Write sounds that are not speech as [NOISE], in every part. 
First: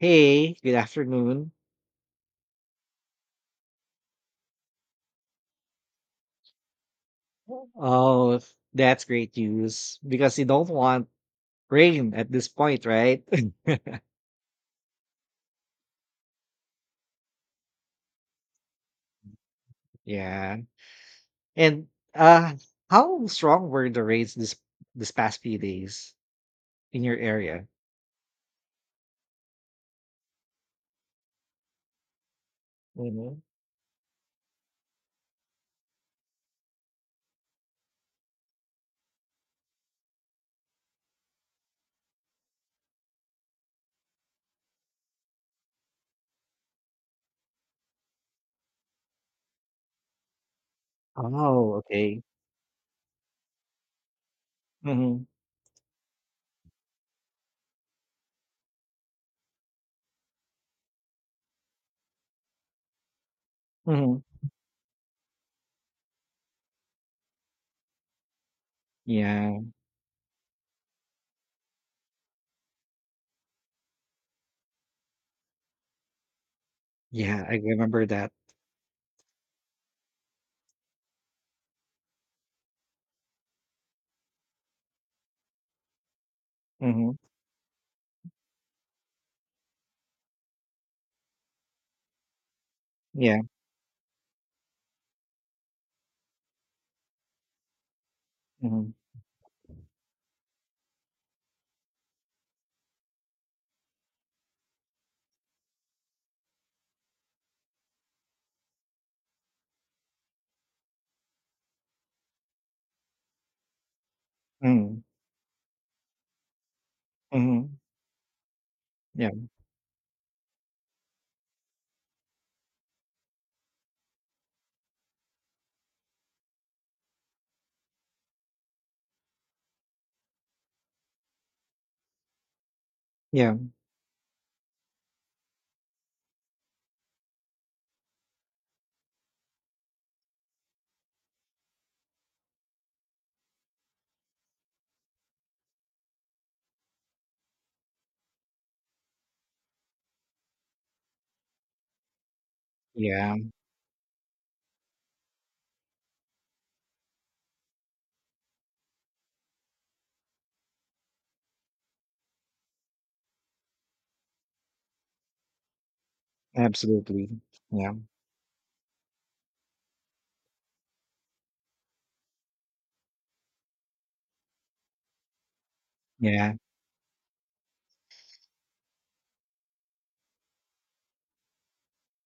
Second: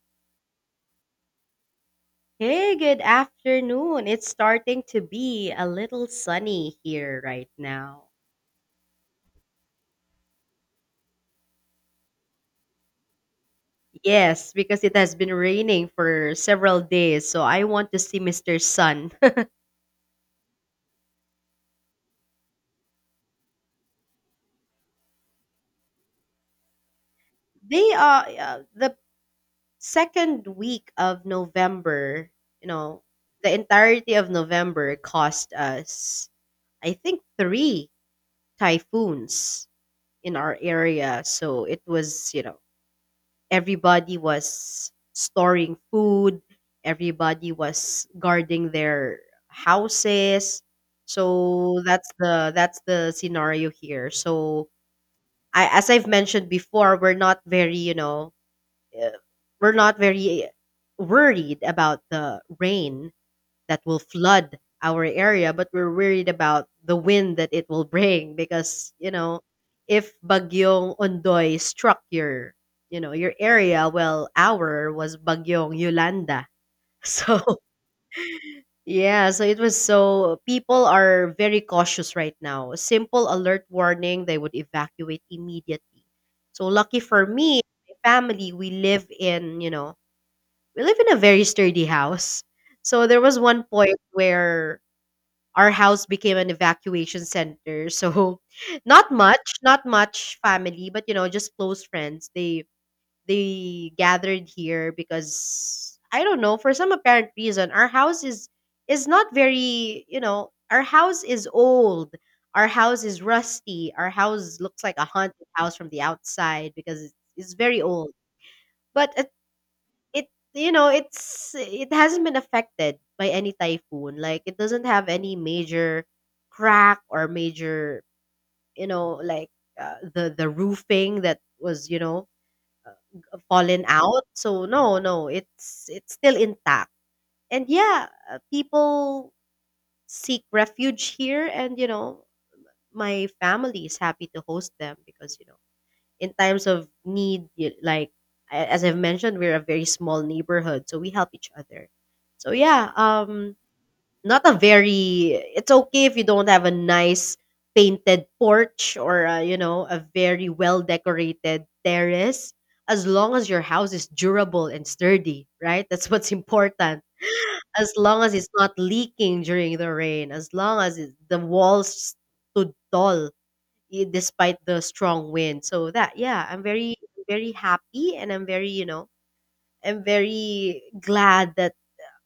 Hey, good afternoon. Hey, good afternoon. It's starting to be a little sunny here right now. Oh, that's great news because you don't want rain at this point, right? [LAUGHS] Yes, because it has been raining for several days, so I want to see Mr. Sun. Yeah. And uh how strong were the rains this past few days in your [LAUGHS] area? They are the second week of November, you know, Hmm. the entirety of November cost us, I think, three typhoons in our area. So it was, everybody was storing food, everybody was guarding their houses. Oh, So that's okay. the that's the scenario here. So Hmm. I as I've mentioned before, we're not uh, very worried about the rain that will Hmm. flood our area, but we're worried about the wind that it will bring because, Yeah. if Bagyong Ondoy struck your, your area, well, our was Bagyong Yolanda. [LAUGHS] So, Yeah, I remember that. yeah, so it was so people are very cautious right now. A simple alert warning, they would evacuate immediately. So lucky Hmm. for me, my family, we live in a very sturdy house. So there was Yeah. one point where our house became an evacuation center. So [LAUGHS] Hmm. not much family, but just close friends. They gathered here because I don't know, for some apparent reason, our house is not very, our house is old. Our house is rusty. Our house looks like a Hmm. haunted house from the outside because it's Hmm. very old. But at Yeah. it you know it's it hasn't been affected by any typhoon, like it doesn't have any major crack or major, you know like the roofing that was, Yeah. fallen out, so no, no, it's still intact. And yeah, people seek refuge here, and my family is happy to host them because, in times of need, like, as I've mentioned, we're a very small neighborhood, so we help each other. So yeah, Yeah. Not a very it's okay if you don't have a nice painted porch or a, you know a very well decorated terrace, as long as your house is durable and sturdy, right? [LAUGHS] That's what's important, Absolutely. as Yeah. long as it's not leaking during the rain, as long as the walls stood tall, despite the strong wind. So that yeah, Yeah. I'm very very happy, and I'm very glad that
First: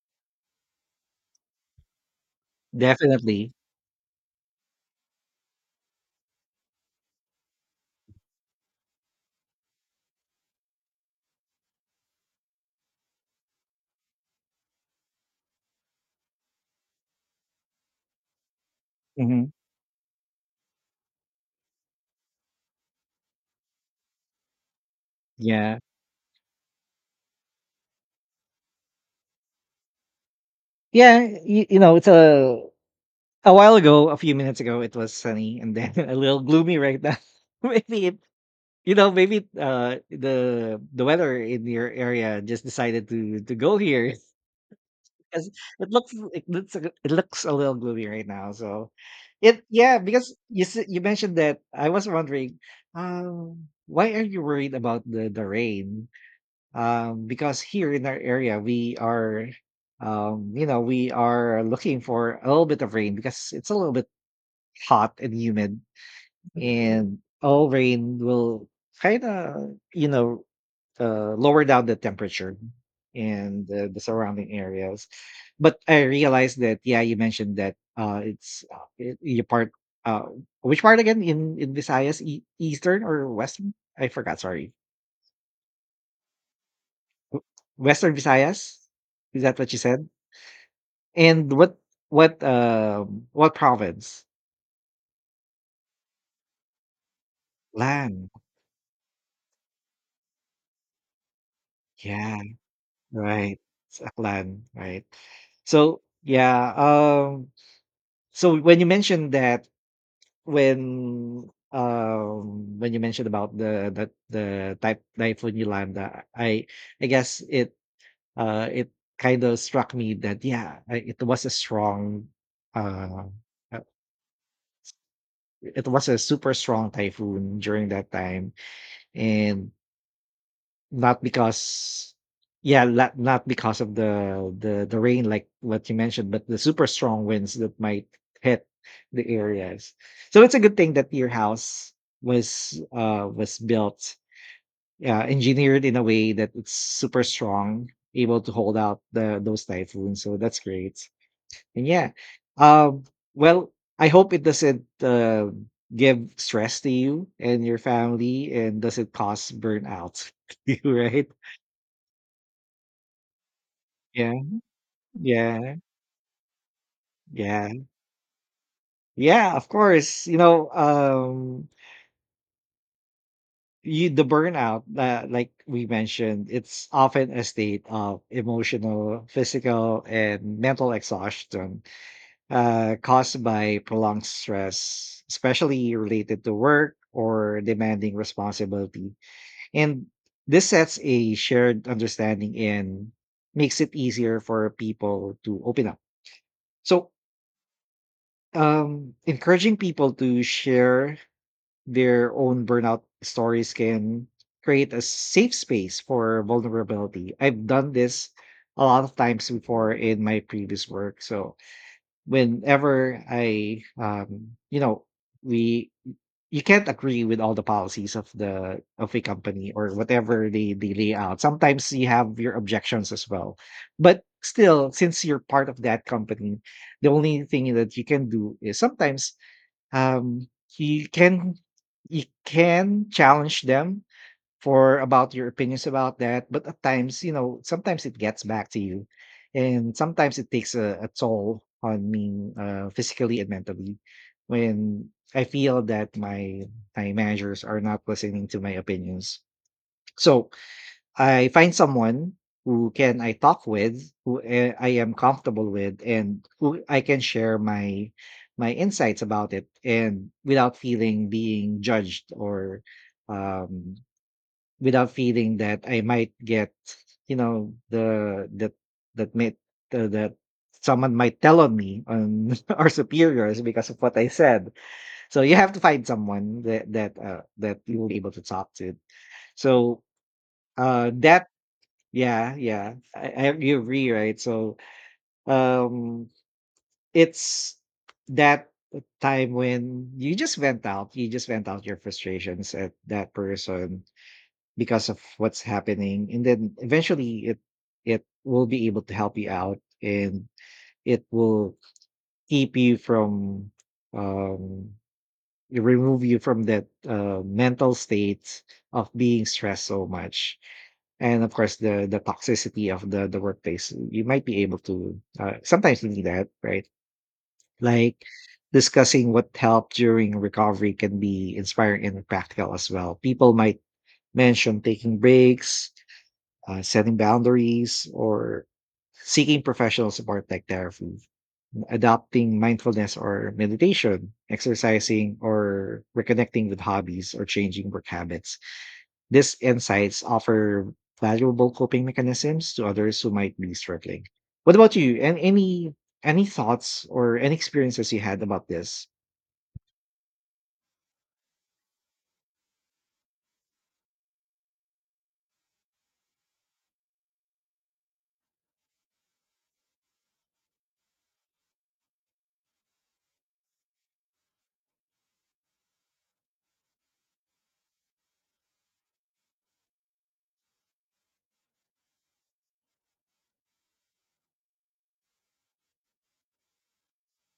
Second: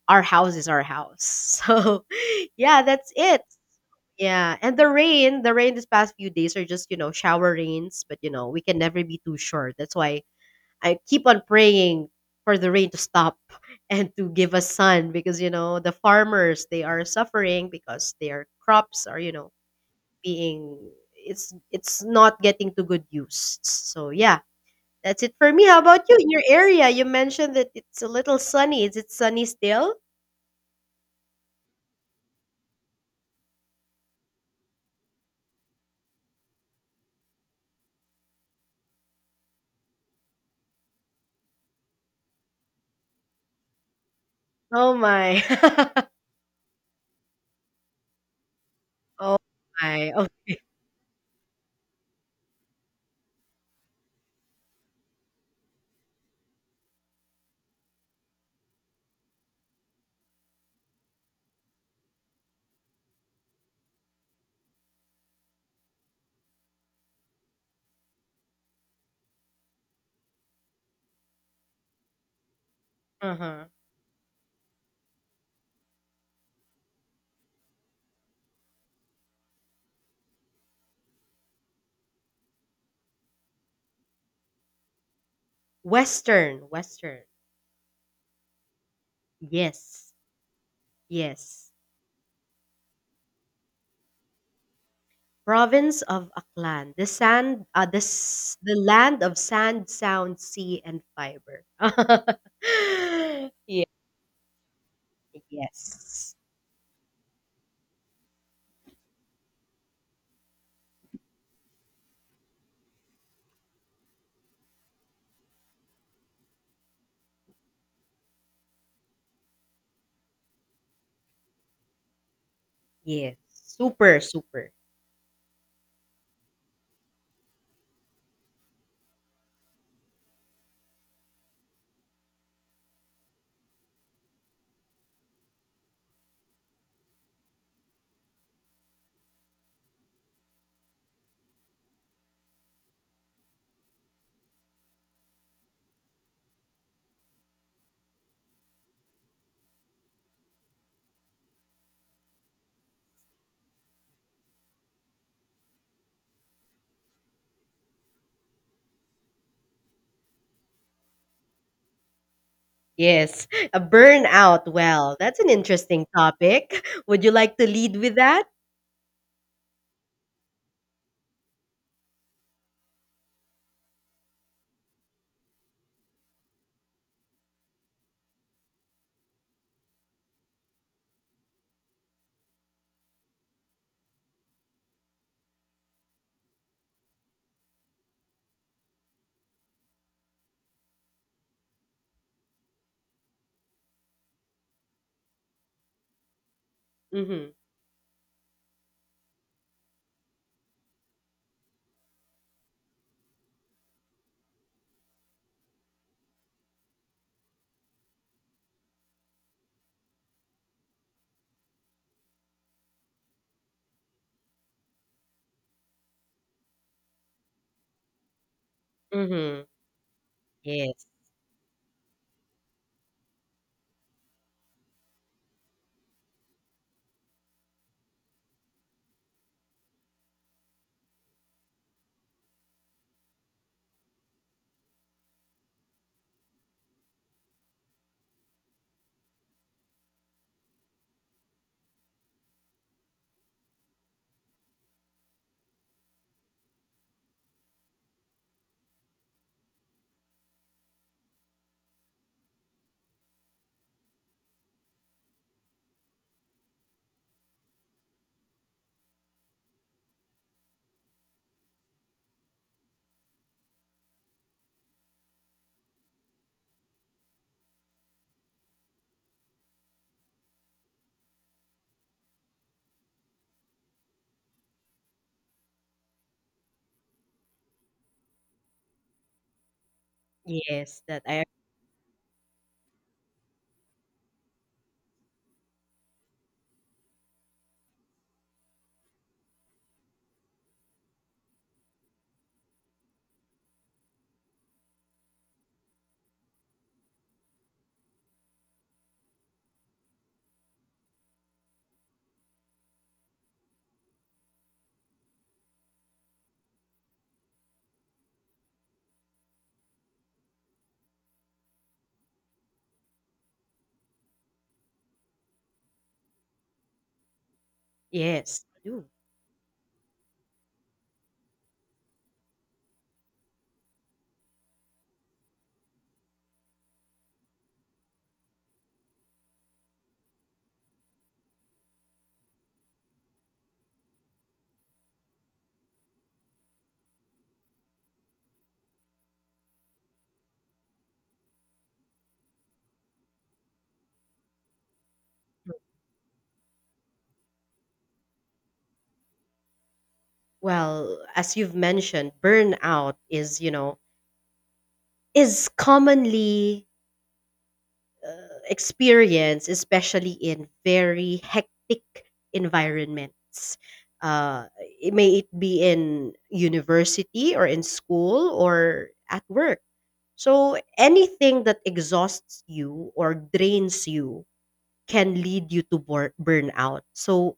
our house is our house. [LAUGHS] So yeah, that's it. Definitely. Yeah, and the rain this past few days are just, shower rains, but we can never be too sure. That's why I keep on praying for the rain to stop [LAUGHS] and to give us sun because, the farmers, they are suffering because their crops are, you Hmm. know, being it's not getting to good use. So yeah, that's it for me. How Yeah. about you in your area? You mentioned that it's a little sunny. Is it sunny still? Yeah, you know, it's a while ago, a few minutes ago, it was sunny and then [LAUGHS] a little gloomy right now. [LAUGHS] Maybe maybe the weather in your area just decided to go here Oh [LAUGHS] my. because it looks [LAUGHS] it looks a little gloomy right now. So Oh it, yeah, my. Oh, because you mentioned that, I was wondering, why are you worried about the rain? Because here in our area we are you know, we are looking for a little bit of rain because it's a little bit hot and humid, and all rain will kind of you know lower down the temperature uh-huh. and the surrounding areas. But I realized that, yeah, you mentioned that your part, uh which part again in Visayas, eastern or western, I forgot, sorry. Western, Western. W- Western Visayas, is that what you said? Yes. And Yes. what, what province? Province of Aklan, the sand, uh, the Aklan. s- the land of sand, sound, sea, and fiber. Yeah, right. [LAUGHS] Yeah. It's Aklan, right. So, Yes. yeah, so when you mentioned that, when you mentioned about the Typhoon Yolanda, I guess it, it kind of struck me that, yeah, it was a strong, uh, Yes. uh, Super, super. it was a super strong typhoon during that time, and Not because yeah, not because of the rain like what you mentioned, but the super strong winds that might hit the areas. So it's a good thing that your house was built, engineered in a way that it's super strong, able to hold out the those typhoons. So that's great. And yeah, um, well, I hope it doesn't give stress to you and your family, and doesn't cause burnout [LAUGHS] to you, right? Yes, a Yeah. burnout. Well, that's an Yeah, interesting topic. [LAUGHS] Would you like to yeah, lead with that? yeah. Of course, you know, you the burnout, that, like we mentioned, it's often a state of emotional, physical, and mental exhaustion, caused by prolonged stress, especially related to work or demanding responsibility. And this sets a shared understanding and makes it easier for people to open up. So Mm-hmm. Encouraging people to share their own burnout stories can create a safe space for vulnerability. I've done this a lot of times before in my previous work. So whenever I, you know, we you can't agree with all the policies of the of a Mm-hmm. company or whatever they Yes. lay out. Sometimes you have your objections as well. But still, since you're part of that company, the only thing that you can do is sometimes, um, you can, you can challenge them for about your opinions about that, but at times, you know, sometimes it gets back to you, and sometimes it takes a toll on me, physically and mentally, when I feel that my managers are not listening to my opinions. So I find someone who can I talk with, who, I am comfortable with, and who I can share my my insights about it, and without feeling being judged, or um, without feeling that I might get, you know, the that that may, the, that someone might tell on me on [LAUGHS] our superiors because of what I said. So you have to find someone that that you will be able to talk to. So Yes, that I that yeah, yeah, I agree, right? So um it's that time when you just vent out, you just vent out your frustrations at that person because of what's happening. And then eventually it will be able to help you out, and it will keep you from um you remove you from that mental state of being stressed so much, and of course the toxicity of the workplace. You might be able to, sometimes you need that, right? Like yes, I do. discussing what helped during recovery can be inspiring and practical as well. People might mention taking breaks, setting boundaries, or seeking professional support like therapy, adopting mindfulness or meditation, exercising, or reconnecting with hobbies, or changing work habits. These insights offer valuable coping mechanisms to others who might be struggling. What about you? And any thoughts or any experiences you had about this? Well, as you've mentioned, burnout is commonly, uh, experienced, especially in very hectic environments. Uh, it may it be in university or in school or at work. So anything that exhausts you or drains you can lead you to burnout. So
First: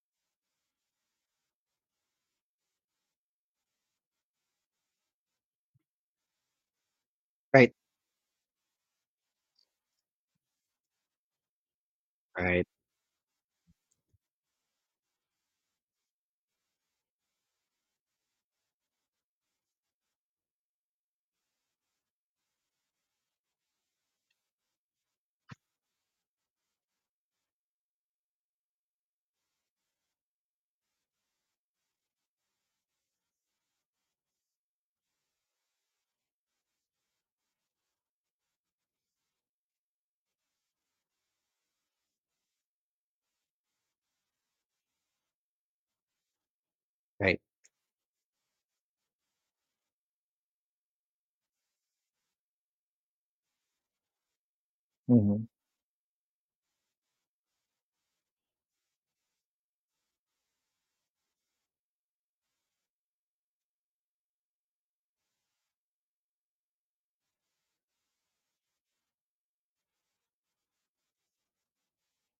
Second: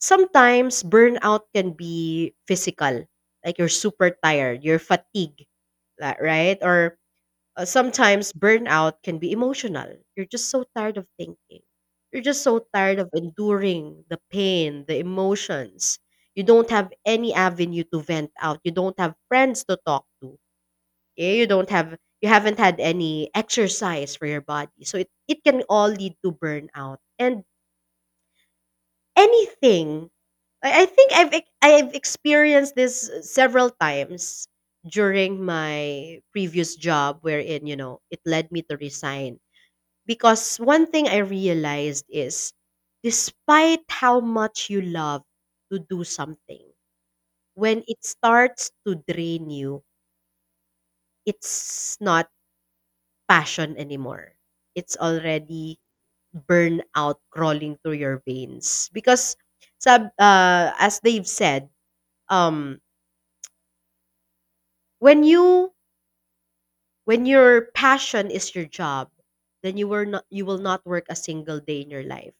sometimes burnout can be physical, like you're super tired, you're fatigued, right? Or Right, sometimes burnout can be emotional. You're just so tired of thinking. You're just so right, tired of enduring the pain, the emotions. You don't have any avenue to vent out. You don't have friends to talk to, yeah, you haven't had any exercise for your body. So it can all lead to burnout. And anything I think I've experienced this several times during my previous job wherein, it led me to resign. Because one thing I realized is, despite how much you love to do something, right. when it starts to drain you, it's not passion anymore. It's Hmm. already burnout crawling through your veins because, sab as they've said, um when you when your passion is your job, then you will not work a single day in your life.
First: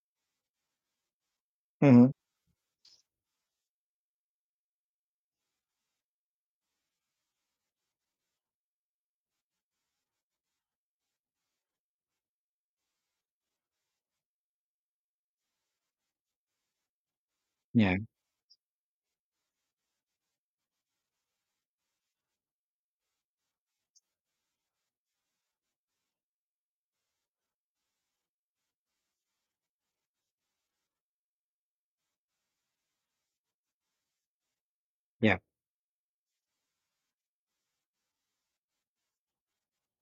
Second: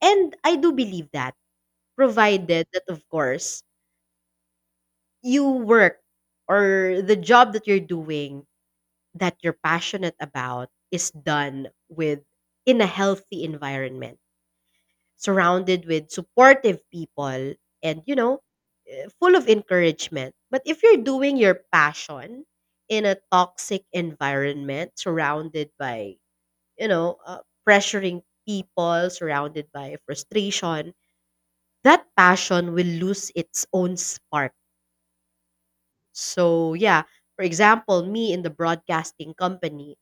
And I do believe that, Hmm. provided that, of course, you work or the job that you're doing, that you're passionate about, is done with in a healthy environment, surrounded with supportive people, Yeah, and full of encouragement. But if you're doing your passion in a toxic environment, surrounded by, you know uh, pressuring people, surrounded by frustration, that passion will lose its own spark. yeah, So yeah, for example, me in the broadcasting company,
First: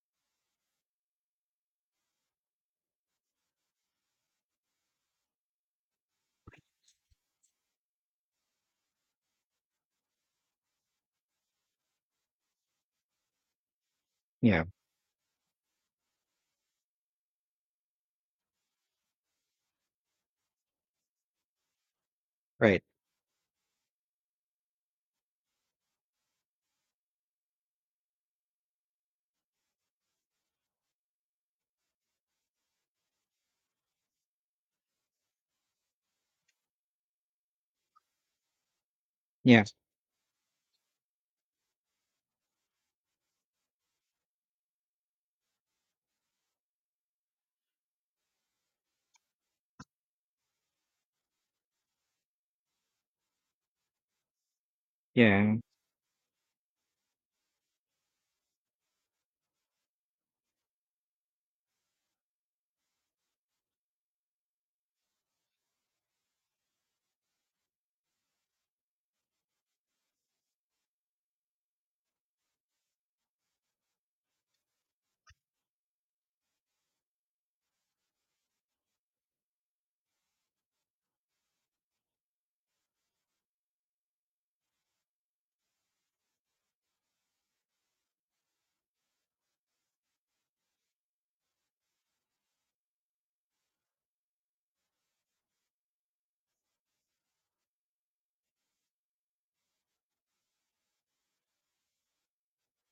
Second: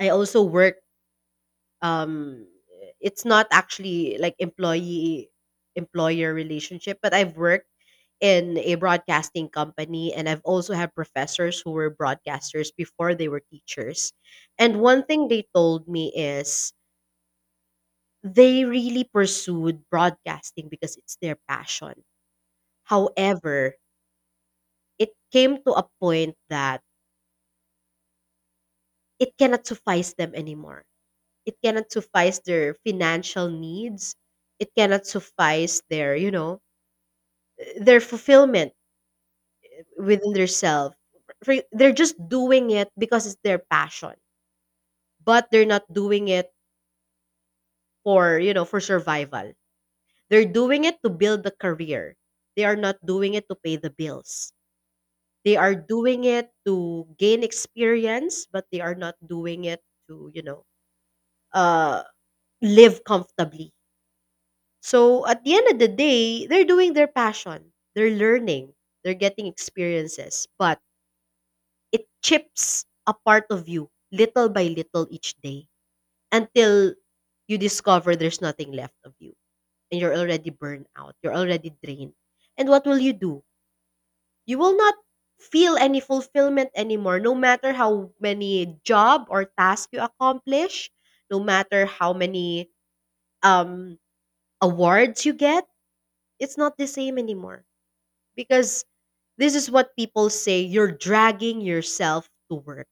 I also work, um it's not actually like employee employer relationship, but I've worked in a broadcasting company, and I've also had professors who were broadcasters before they were teachers. yeah. And one thing they told me is they really pursued broadcasting because it's their passion. Right. However, it came to a point that it cannot suffice them anymore. It cannot suffice their financial needs. It cannot suffice their you know their fulfillment Yeah, within themselves. They're just doing it because it's their passion, but they're not doing it for you know for survival. They're doing it to build a career. They are not doing it to pay the bills. They yeah, are doing it to gain experience, but they are not doing it to, uh live comfortably. So at the end of the day, they're doing their passion. They're learning. They're getting experiences, but it chips a part of you little by little each day until you discover there's nothing left of you, and you're already burned out, you're already drained. And what will you do? You will not feel any fulfillment anymore no matter how many job or task you accomplish, no matter how many, um awards you get. It's not the same anymore because this is what people say: you're dragging yourself to work,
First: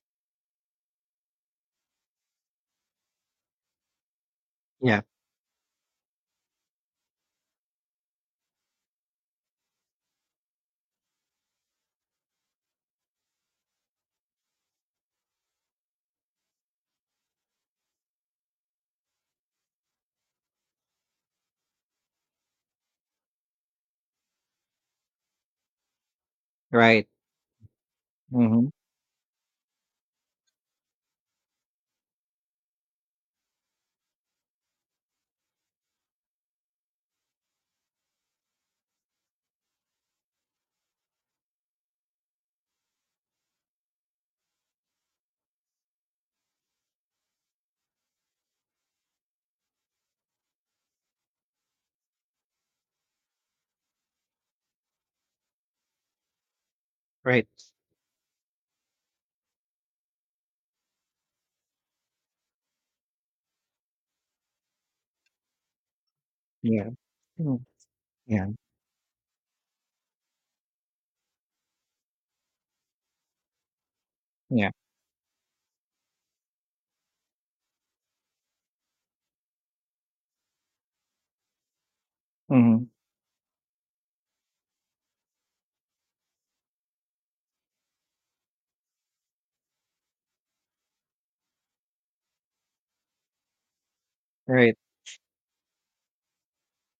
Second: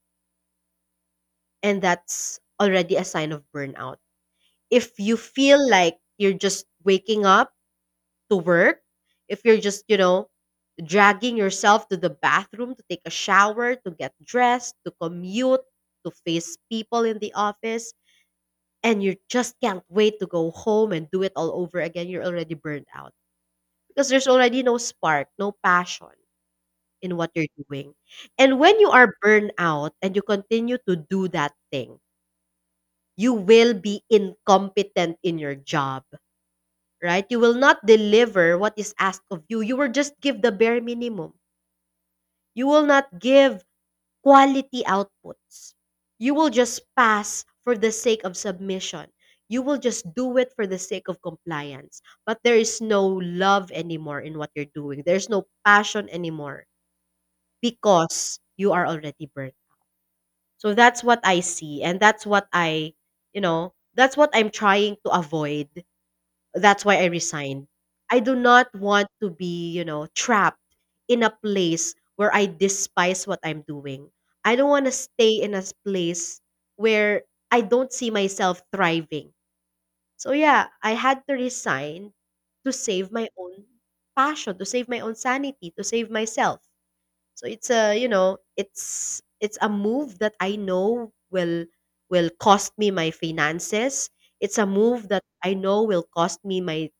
and that's already a sign of burnout. If yeah. you feel like you're just waking up to work, if you're just, you know, dragging yourself to the bathroom to take a shower, to get dressed, to commute, to face people in the office, and you just can't wait to go home and do it all over again, you're already burned out because there's already no spark, no passion Right. in what you're doing. And Hmm. when you are burned out and you continue to do that thing, you will be incompetent in your job, right? You will not deliver what is asked of you. You will just give the bare minimum. You will not give quality outputs. You will just pass for the sake of submission. You will just do it for the sake of compliance. But there is no love anymore in what you're doing. There's no passion anymore Right. because you are already burnt. So that's what I see. And that's what I, you know, that's what I'm trying to avoid. That's Yeah. why I Mm. resigned. I do Yeah. not want to be, you know, trapped in a place where I despise what I'm doing. I don't Yeah. want to stay in a place where I don't see myself thriving. So yeah, I had to resign to Hmm. save my own passion, to save my own sanity, to save myself. So it's a, you know, it's a move that I know will cost me my finances. It's a Right. move that I know will cost me my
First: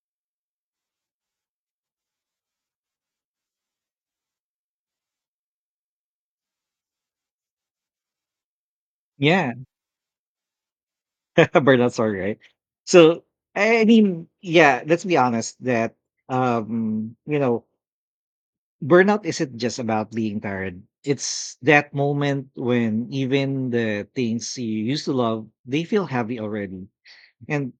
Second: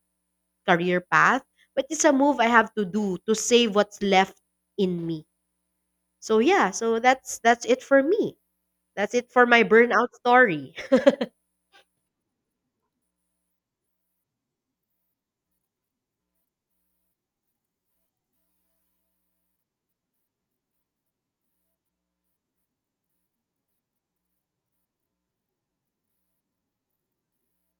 career path, but it's a move I have to do to save what's left in me. So yeah, so that's it for me. That's it for Yeah. my burnout story. [LAUGHS] A burnout sorry, right? So, I mean, yeah, let's be honest that, you know, burnout isn't just about being tired. It's that moment when even the things you used to love, they feel heavy already. And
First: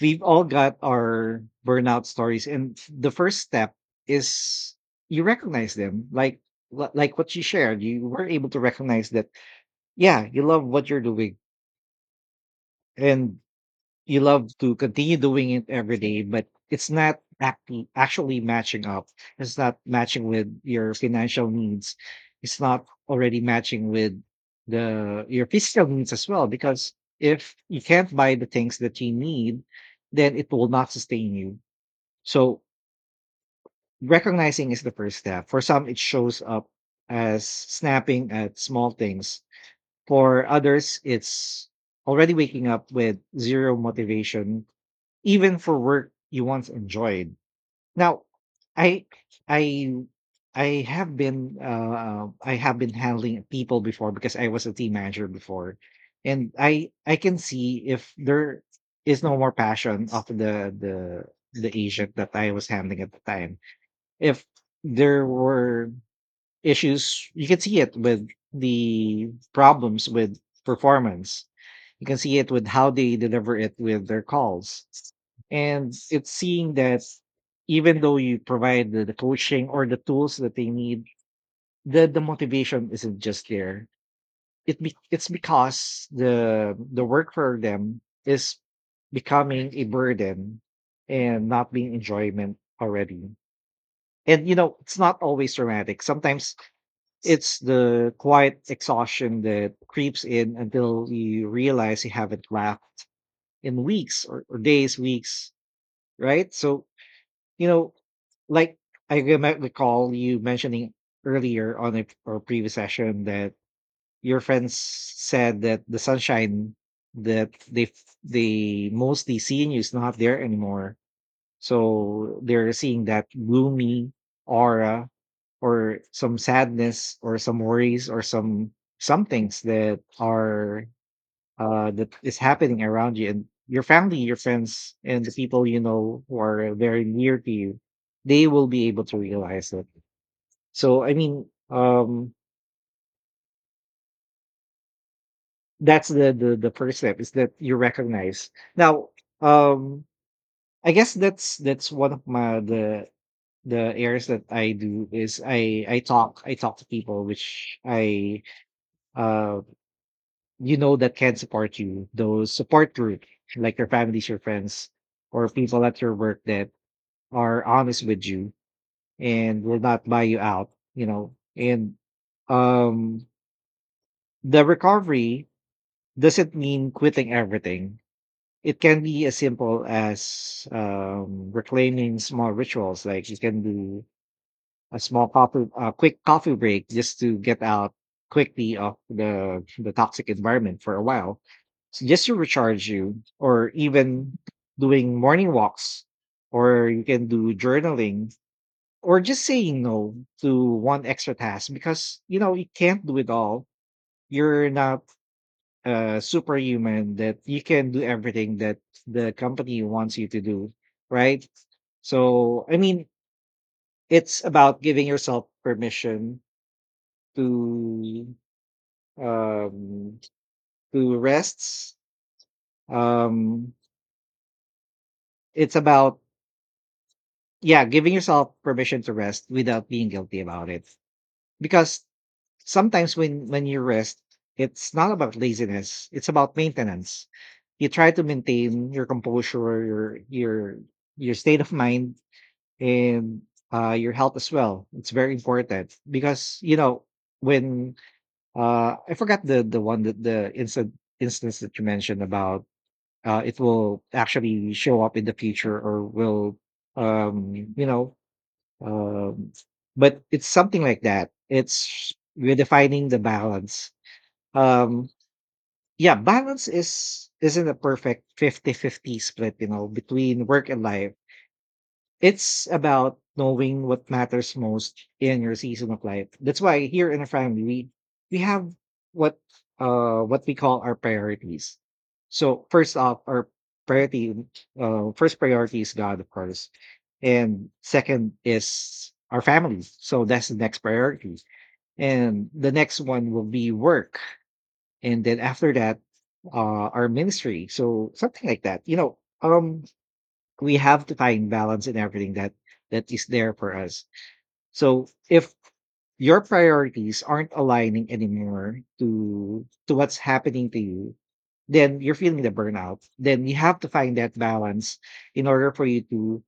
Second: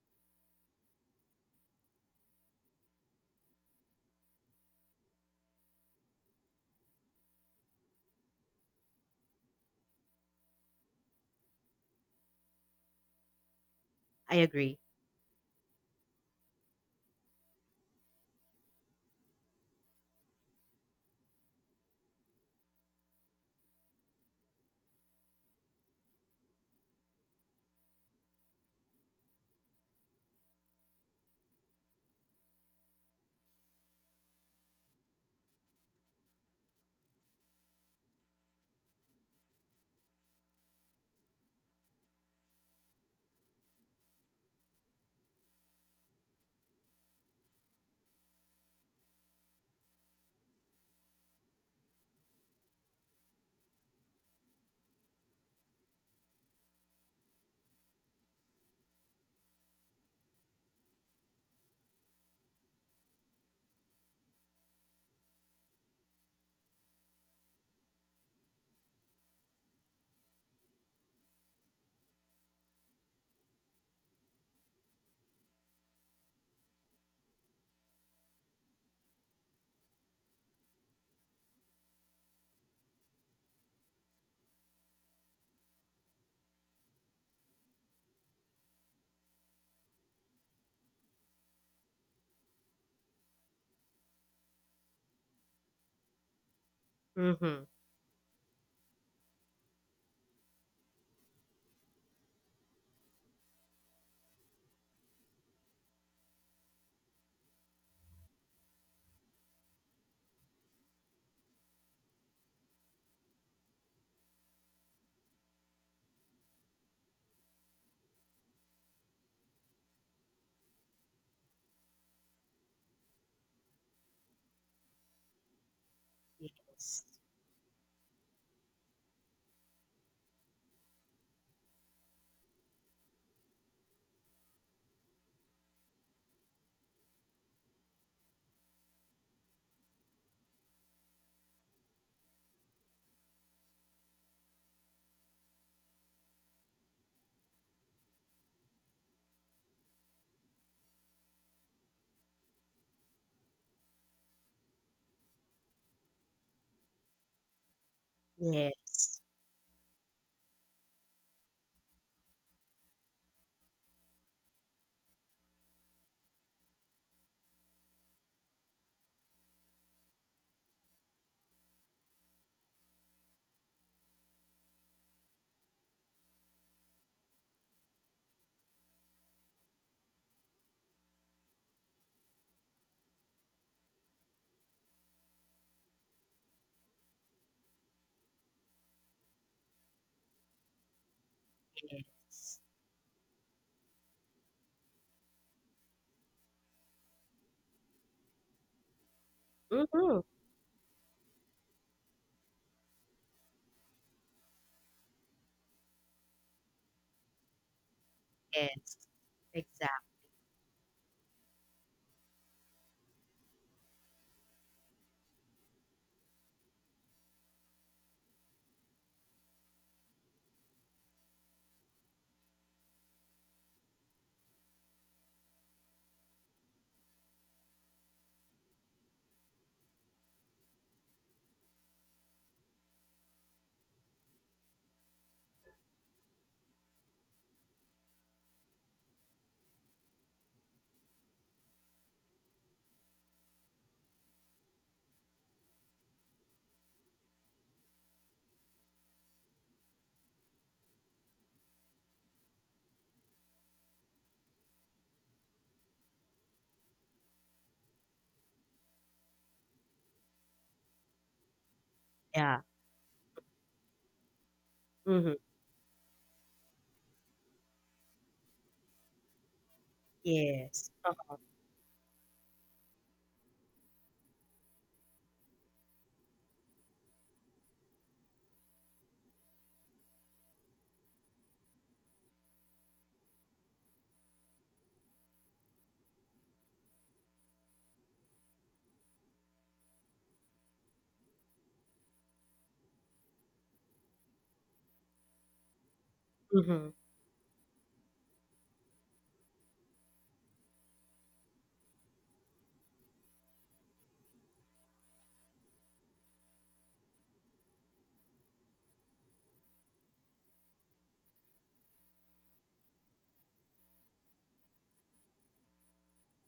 we've all got our burnout stories. And the first step is you recognize them. Like, like what you shared, you were able to recognize that, yeah, you love what you're doing. And you [LAUGHS] I love to agree. continue doing it every day, but it's not actually matching up. It's not matching with your financial needs. It's not already matching with the your physical needs as well. Because if you can't buy the things that you need, then it will not sustain you. So recognizing is the first step. For some, it shows up as snapping at small things. For others, it's already waking up with zero motivation even for work you once enjoyed. Now, I I I have been, I have been handling people before because I was a team manager before, and I can see if there is no more passion of the agent that I was handling at the time. If there were issues, you can see it with the problems with performance, you can see it with how they deliver it with their calls, and it's seeing that even though you provide the coaching or the tools that they need, the motivation isn't just there. It's because the work for them is becoming a burden and not being enjoyment already. And you know, it's not always dramatic. Sometimes it's Mm-hmm. the quiet exhaustion that creeps in until you realize you haven't laughed in weeks, or days, weeks, right? So, you know, like, I recall you mentioning earlier on a or previous session that your friends said that the sunshine that they mostly see in you is not there anymore, so they're seeing that gloomy aura, or some Yes. sadness or some worries or some things that are that is happening around you. And your family, your friends, and the people you know who are very near to you, they will be able to realize it. So I mean, that's the first step is that you recognize. Now, um I guess that's one of my the errands that I do is I talk, I talk to people, which I, Yes. uh you know, that can support you, those support group, like your families, your friends, or people at your work that are honest with you and will not buy you out, you know. And um the recovery doesn't mean quitting everything. It can be as simple as, reclaiming small rituals. Like, you can do a small coffee, a quick coffee break just to get out quickly of the toxic environment for a while, so just to Yes. recharge you, or even doing morning walks, or you can do journaling, or just saying no Mm-hmm. to one extra task, because you know you can't do it all. You're not a superhuman that you can do everything that Yes. the company Exactly. wants you to do, right? So I mean, it's about giving yourself permission to um to rests. Um it's about, yeah, giving yourself permission to rest without being guilty about it. Because sometimes when you rest, it's not about laziness, it's about maintenance. You try to maintain your composure, your your state of [LAUGHS] mind, and your health as well. It's very important. Because you know, when, I forgot the one that the instant instance that you mentioned about, it will actually show up in the future, or will, um you know um but it's something like that. It's Yeah. redefining the balance, um Mm-hmm. yeah. Balance is isn't a perfect fifty-fifty split, you know, between work and Yes. life. It's about knowing what matters most in your season of life. That's why here in our family we have what what we call our priorities. So first off, our priority, first priority is God, of course. And second is our family. So that's the next priority. And the next one will be work. And then after that, Mm-hmm. Our ministry. So something like that. We have to find balance in everything that is there for us. So if your priorities aren't aligning anymore to what's happening to you, then you're feeling the burnout, then you have to find that balance in order for you to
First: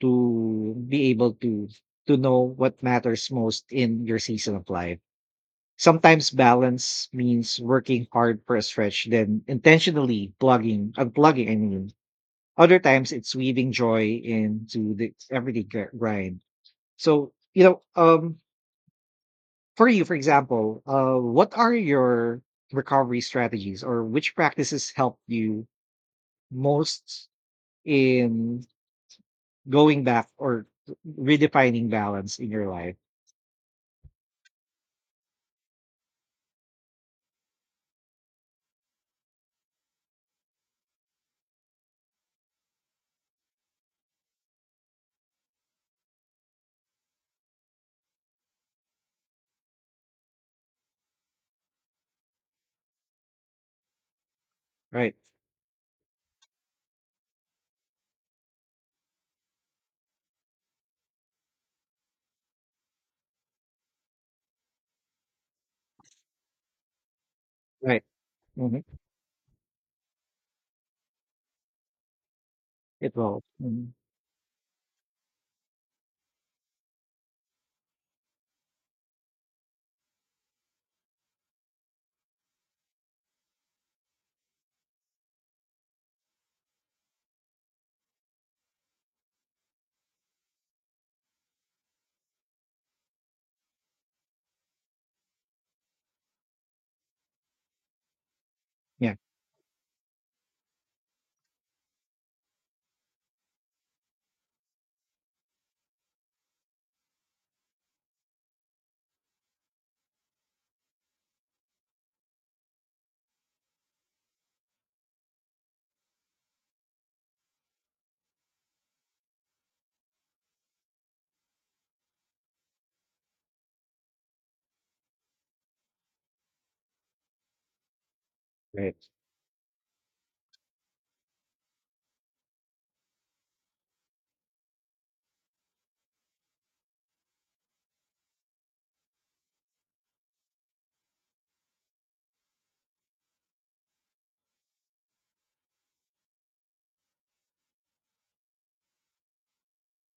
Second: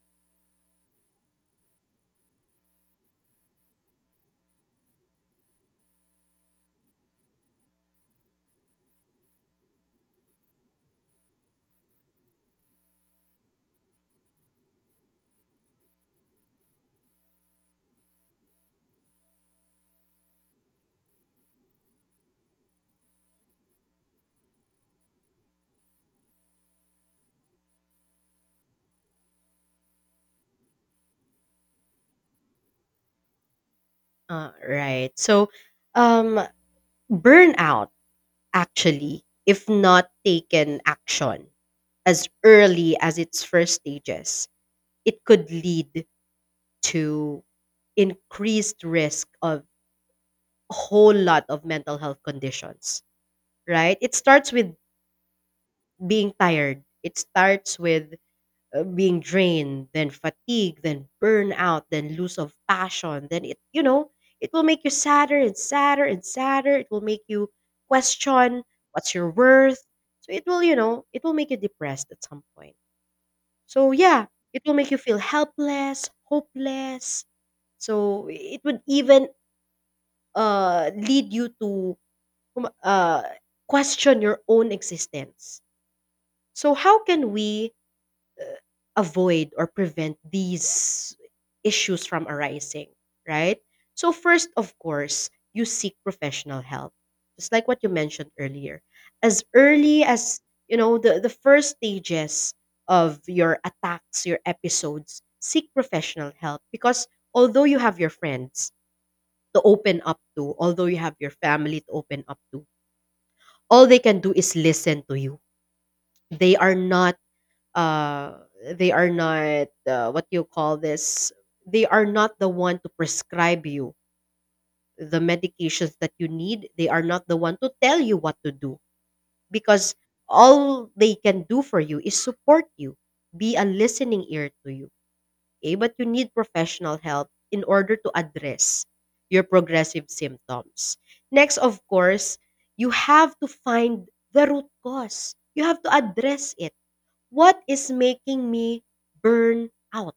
be able to know what matters most in your season of life. Sometimes balance means working hard for a stretch, then intentionally plugging unplugging, I mean, other times it's weaving joy into the everyday grind. So, for you, for example, what are your recovery strategies, or which practices help you most in going back or redefining balance in your life? Right. So, um, burnout, actually, if not taken action as early as its first stages, it could lead to increased risk of a whole lot of mental health conditions, right? It starts with Right. being tired. It starts with, being drained, then fatigue, then burnout, then lose of passion. Then it, you know, it will make you sadder and sadder and sadder. It will make you Right. question Hmm. what's your worth. So it will make you depressed at some point. It will. So Mhm. yeah, it will make you feel helpless, hopeless. So it would even, lead you to, um, uh, question your own existence. So, how can we avoid or prevent these issues from arising, right? So, first, of course, you seek professional help, just like what you mentioned earlier. Yeah. As early as the first stages of your attacks, your episodes, seek professional help because although you have your friends to open up to, although you have your family to open up to, all they can do is listen to you. They are not uh they are not what you call this they are not the one to prescribe you the medications that you need. They are not the one to tell you what to do Right. because all they can do for you is support you, be a listening ear to you, okay, but you need professional help in order to address your progressive symptoms. Next, of course, you have to find the root cause. You have to address it. What is making me burn out?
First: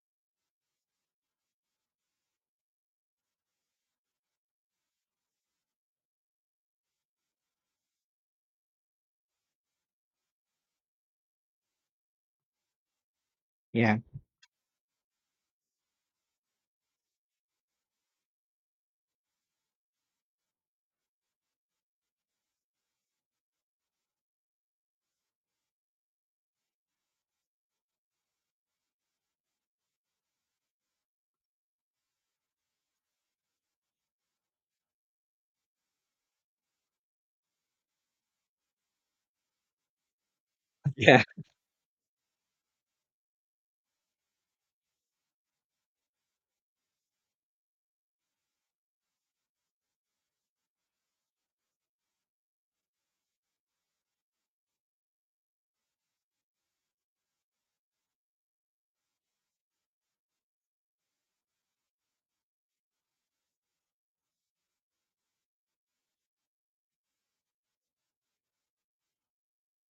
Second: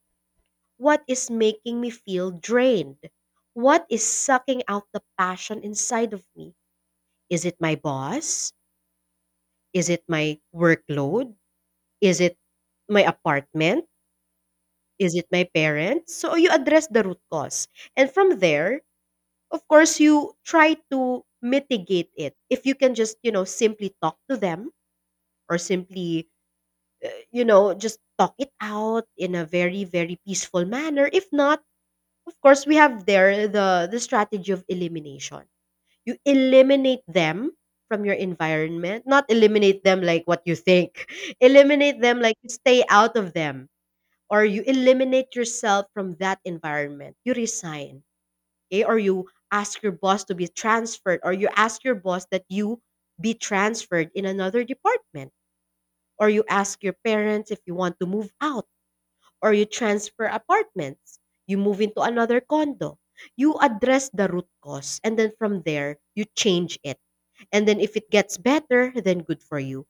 What is making me feel drained? What is sucking out the passion inside of me? Is it my boss? Is it my workload? Is it my apartment? Yeah. Is it my parents? So you address the root cause. And from there, of course, you try to mitigate it. If you can just, you know, simply talk to them or simply, you know, just talk it out in a very, very peaceful manner. If not, of course, we have there the strategy of elimination. You eliminate them from your environment, not eliminate them like what you [LAUGHS] think, Yeah. [LAUGHS] eliminate them like stay out of them or you eliminate yourself from that environment. You resign, okay? Or you ask your boss to be transferred, or you ask your boss that you be transferred in another department, or you ask your parents if you want to move out, or you transfer apartments, you move into another condo. You address the root cause, and then from there, you change it. And then if it gets better, then good for you.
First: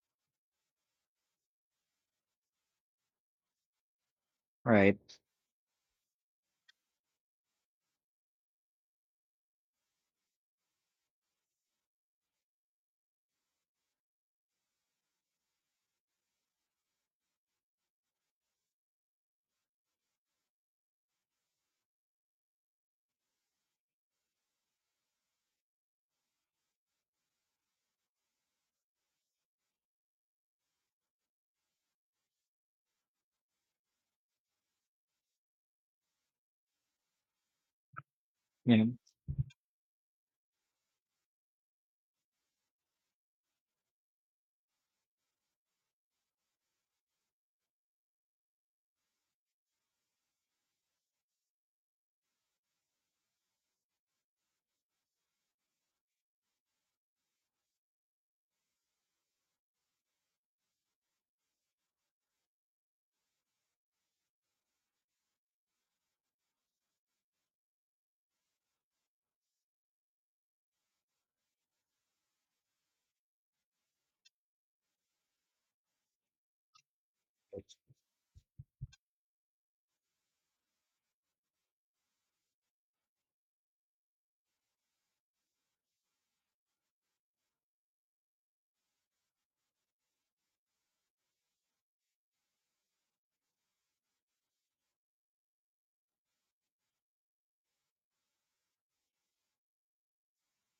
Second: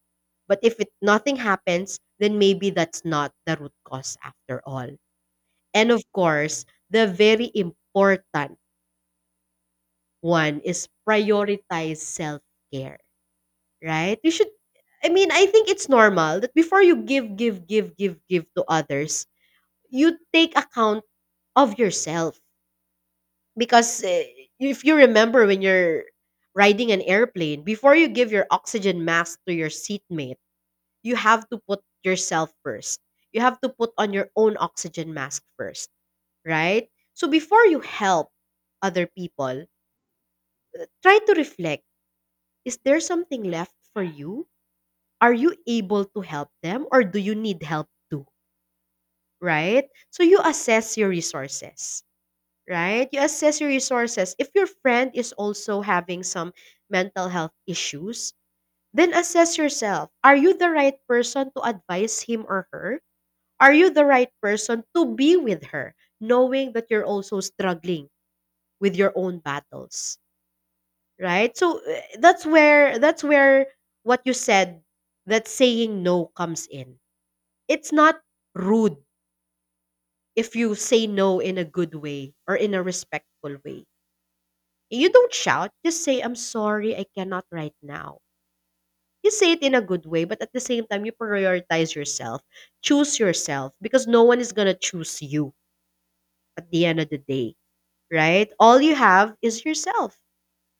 But if it nothing happens, then maybe that's not the root cause after all. Right. And of course, the very important one is prioritize self care, right? You should, I mean, I think it's normal that before you give, give, give, give, give to others, you take account of yourself. Because if you remember when you're riding an airplane, before you give your oxygen mask to your seatmate, you have to put yourself first. You have to put on your own oxygen mask first, right? So before you help Yeah. other people, try to reflect, is there something left for you? Are you able to help them or do you need help too, right? So you assess your resources, right? You assess your resources. If your friend is also having some mental health issues, then assess yourself. Are you the right person to advise him or her? Are you the right person to be with her, knowing that you're also struggling with your own battles? Right. So that's where what you said, that saying no comes in. It's not rude if you say no in a good way or in a respectful way. You don't shout, just say I'm sorry I cannot right now. You say it in a good way but at the same time you prioritize yourself. Choose yourself because no one is going to choose you at the end of the day. Right, all you have is yourself.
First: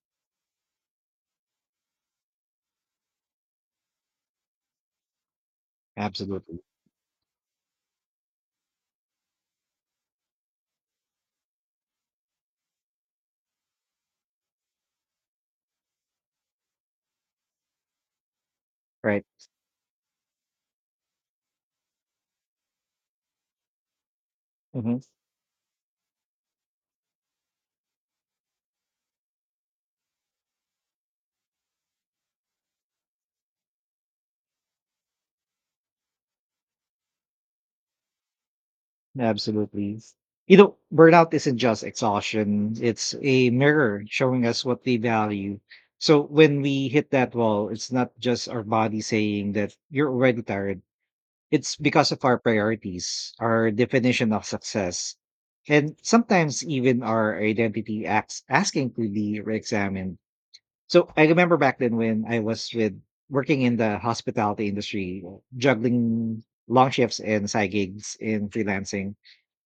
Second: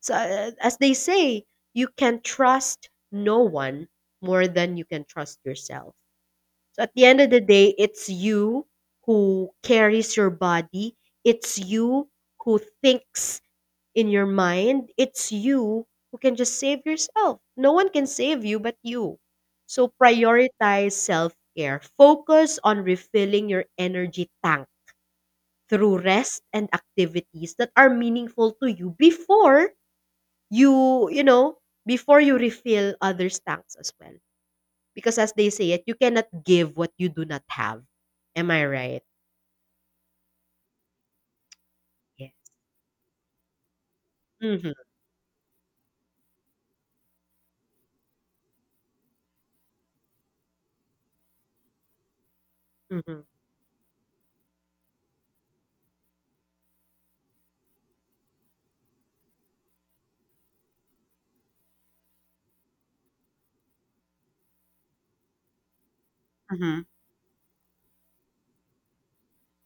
So, as they say, you can trust no one more than you can trust yourself. Absolutely. So, at the end of the day, it's you who carries your body, it's you who thinks in your mind, it's you who can just save yourself. No one can save you but you. Right. So, prioritize self care, focus on refilling your energy tank Mhm. through rest and activities that are meaningful to you before you you know before you refill others tanks as well, because as they say it, you cannot give what you do not have. Am I right? Absolutely. You know, burnout isn't just Yes. exhaustion, it's a mirror showing us Mhm. what we value. So when we hit that wall, it's not just our body saying that you're already tired, it's because of our Mhm. priorities, our definition of success, and sometimes even our identity acts asking to be re examined. So I remember back then when I was with working in the hospitality industry, juggling Mhm. long shifts and side gigs and freelancing.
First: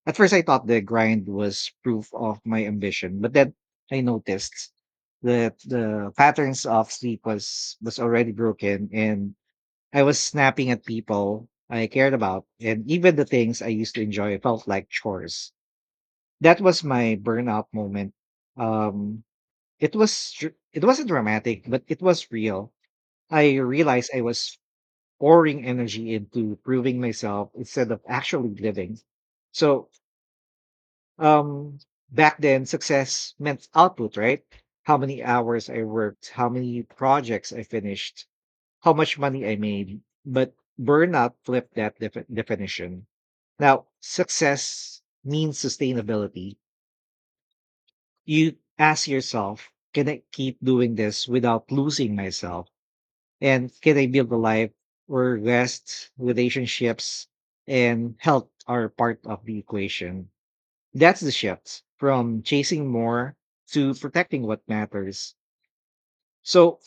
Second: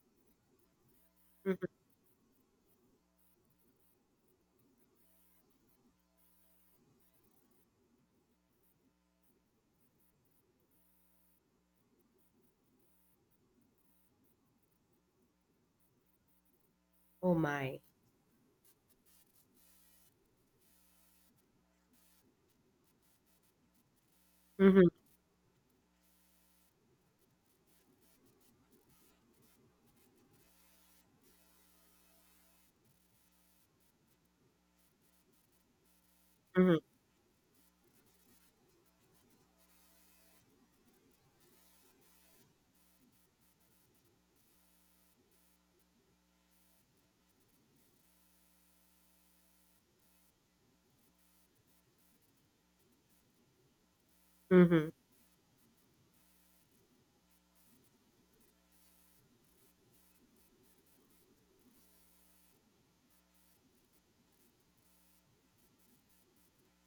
At first, I thought the grind was Mhm. proof of my ambition, but then I noticed that the patterns of sleep was already broken, and I was snapping at people I cared about, and even the things I used to enjoy felt like chores. That was my Oh burnout my. moment. Um, it was it wasn't dramatic, but it was real. I realized I was Mhm. pouring energy into proving myself instead of actually living. So um, back then, success meant output, right? How many hours I worked, how Mhm. many projects I finished, how much money I made. But burnout flipped that definition. Now, success means sustainability. You ask yourself, can I keep doing this without losing myself? And can I build a life Mhm. where rest, relationships, and health are part of the equation? That's the shift from chasing more to protecting what matters. So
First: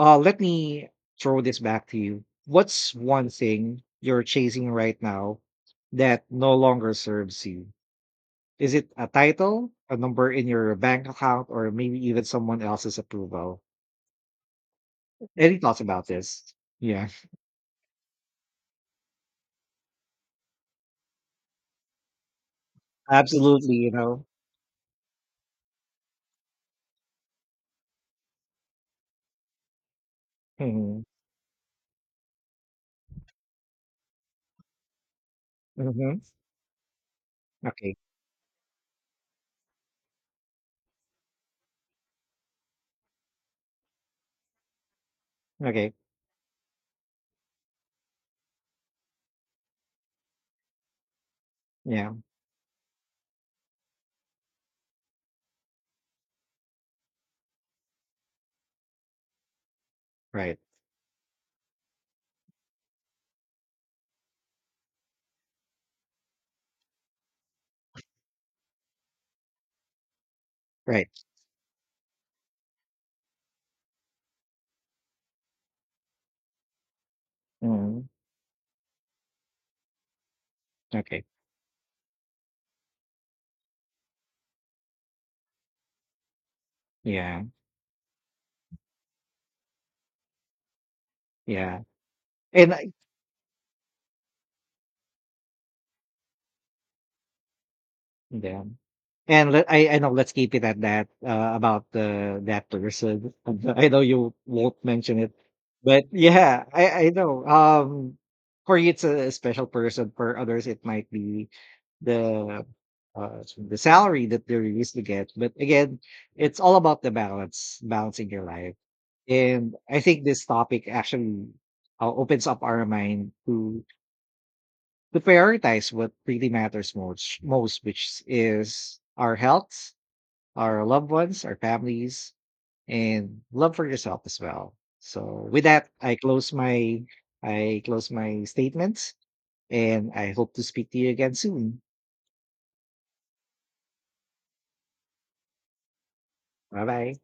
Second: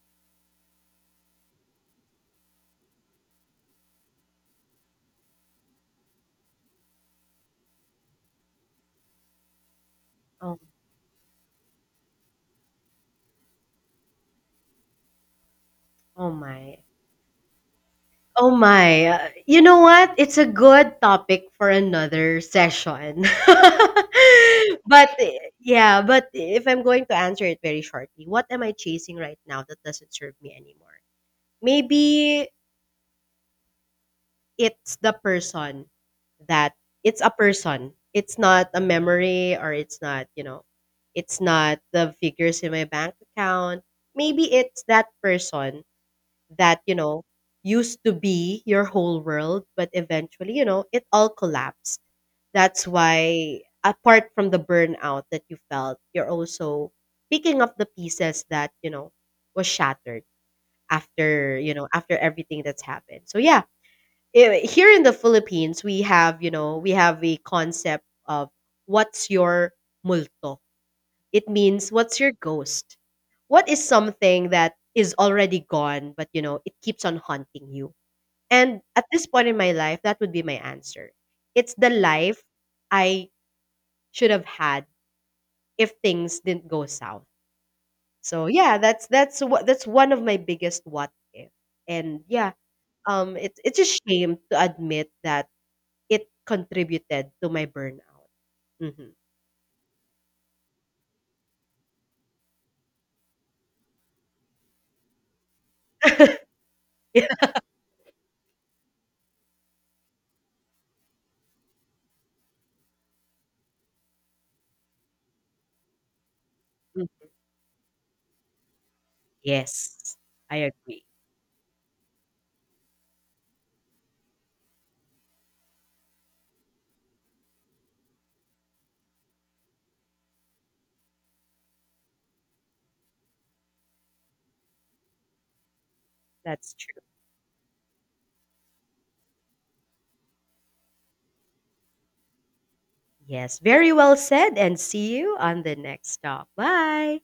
let me throw this back to you. What's one thing you're chasing right now that no longer serves you? Is it a title, a number in Oh. your bank account, or maybe even someone else's approval? Any thoughts about Oh this? my. Yeah, Oh my. You know what, it's a good topic for another session. absolutely. You know. [LAUGHS] But yeah, but if I'm going to answer it very shortly, what am I chasing right now that doesn't serve me anymore? Hmm. Maybe it's the person Hmm. that— it's a person. Okay. It's not a memory or it's not, you know, it's not the figures in my bank account. Maybe it's that person Okay. that, you know, used to be your whole world, but eventually, you know, it all collapsed. Yeah. That's why, apart from the burnout that you felt, you're also picking up the pieces that, you know, was shattered Right. after, you know, after everything that's happened. So, yeah, here in the Philippines, we have, you know, we have a concept of what's your multo. Right. It means what's your ghost. What is something that is already gone, but you know, it keeps on haunting you. Hmm. And at this point in my life, that would be my answer. Okay. It's the life I should have had if things didn't go south. Yeah. So yeah, that's one of my biggest what if. Yeah. And yeah, And I, it's a shame to admit that it contributed to my burnout. yeah. Mhm. And I know, let's keep it at that, about the that person. [LAUGHS] I know you won't mention it, but yeah, I know. [LAUGHS] For you it's a special person. For others, it might be the uh, the salary that they're used to get. But again, it's all about the balance, balancing your life. And I Yes, think this I topic agree. actually opens up our mind to prioritize what really matters most, which is our health, our loved ones, our families, and love for yourself as well. So with that, That's true. I close my statements, and I hope to speak to you again soon. Yes, very well said, and see you on the next stop. Bye bye. Bye.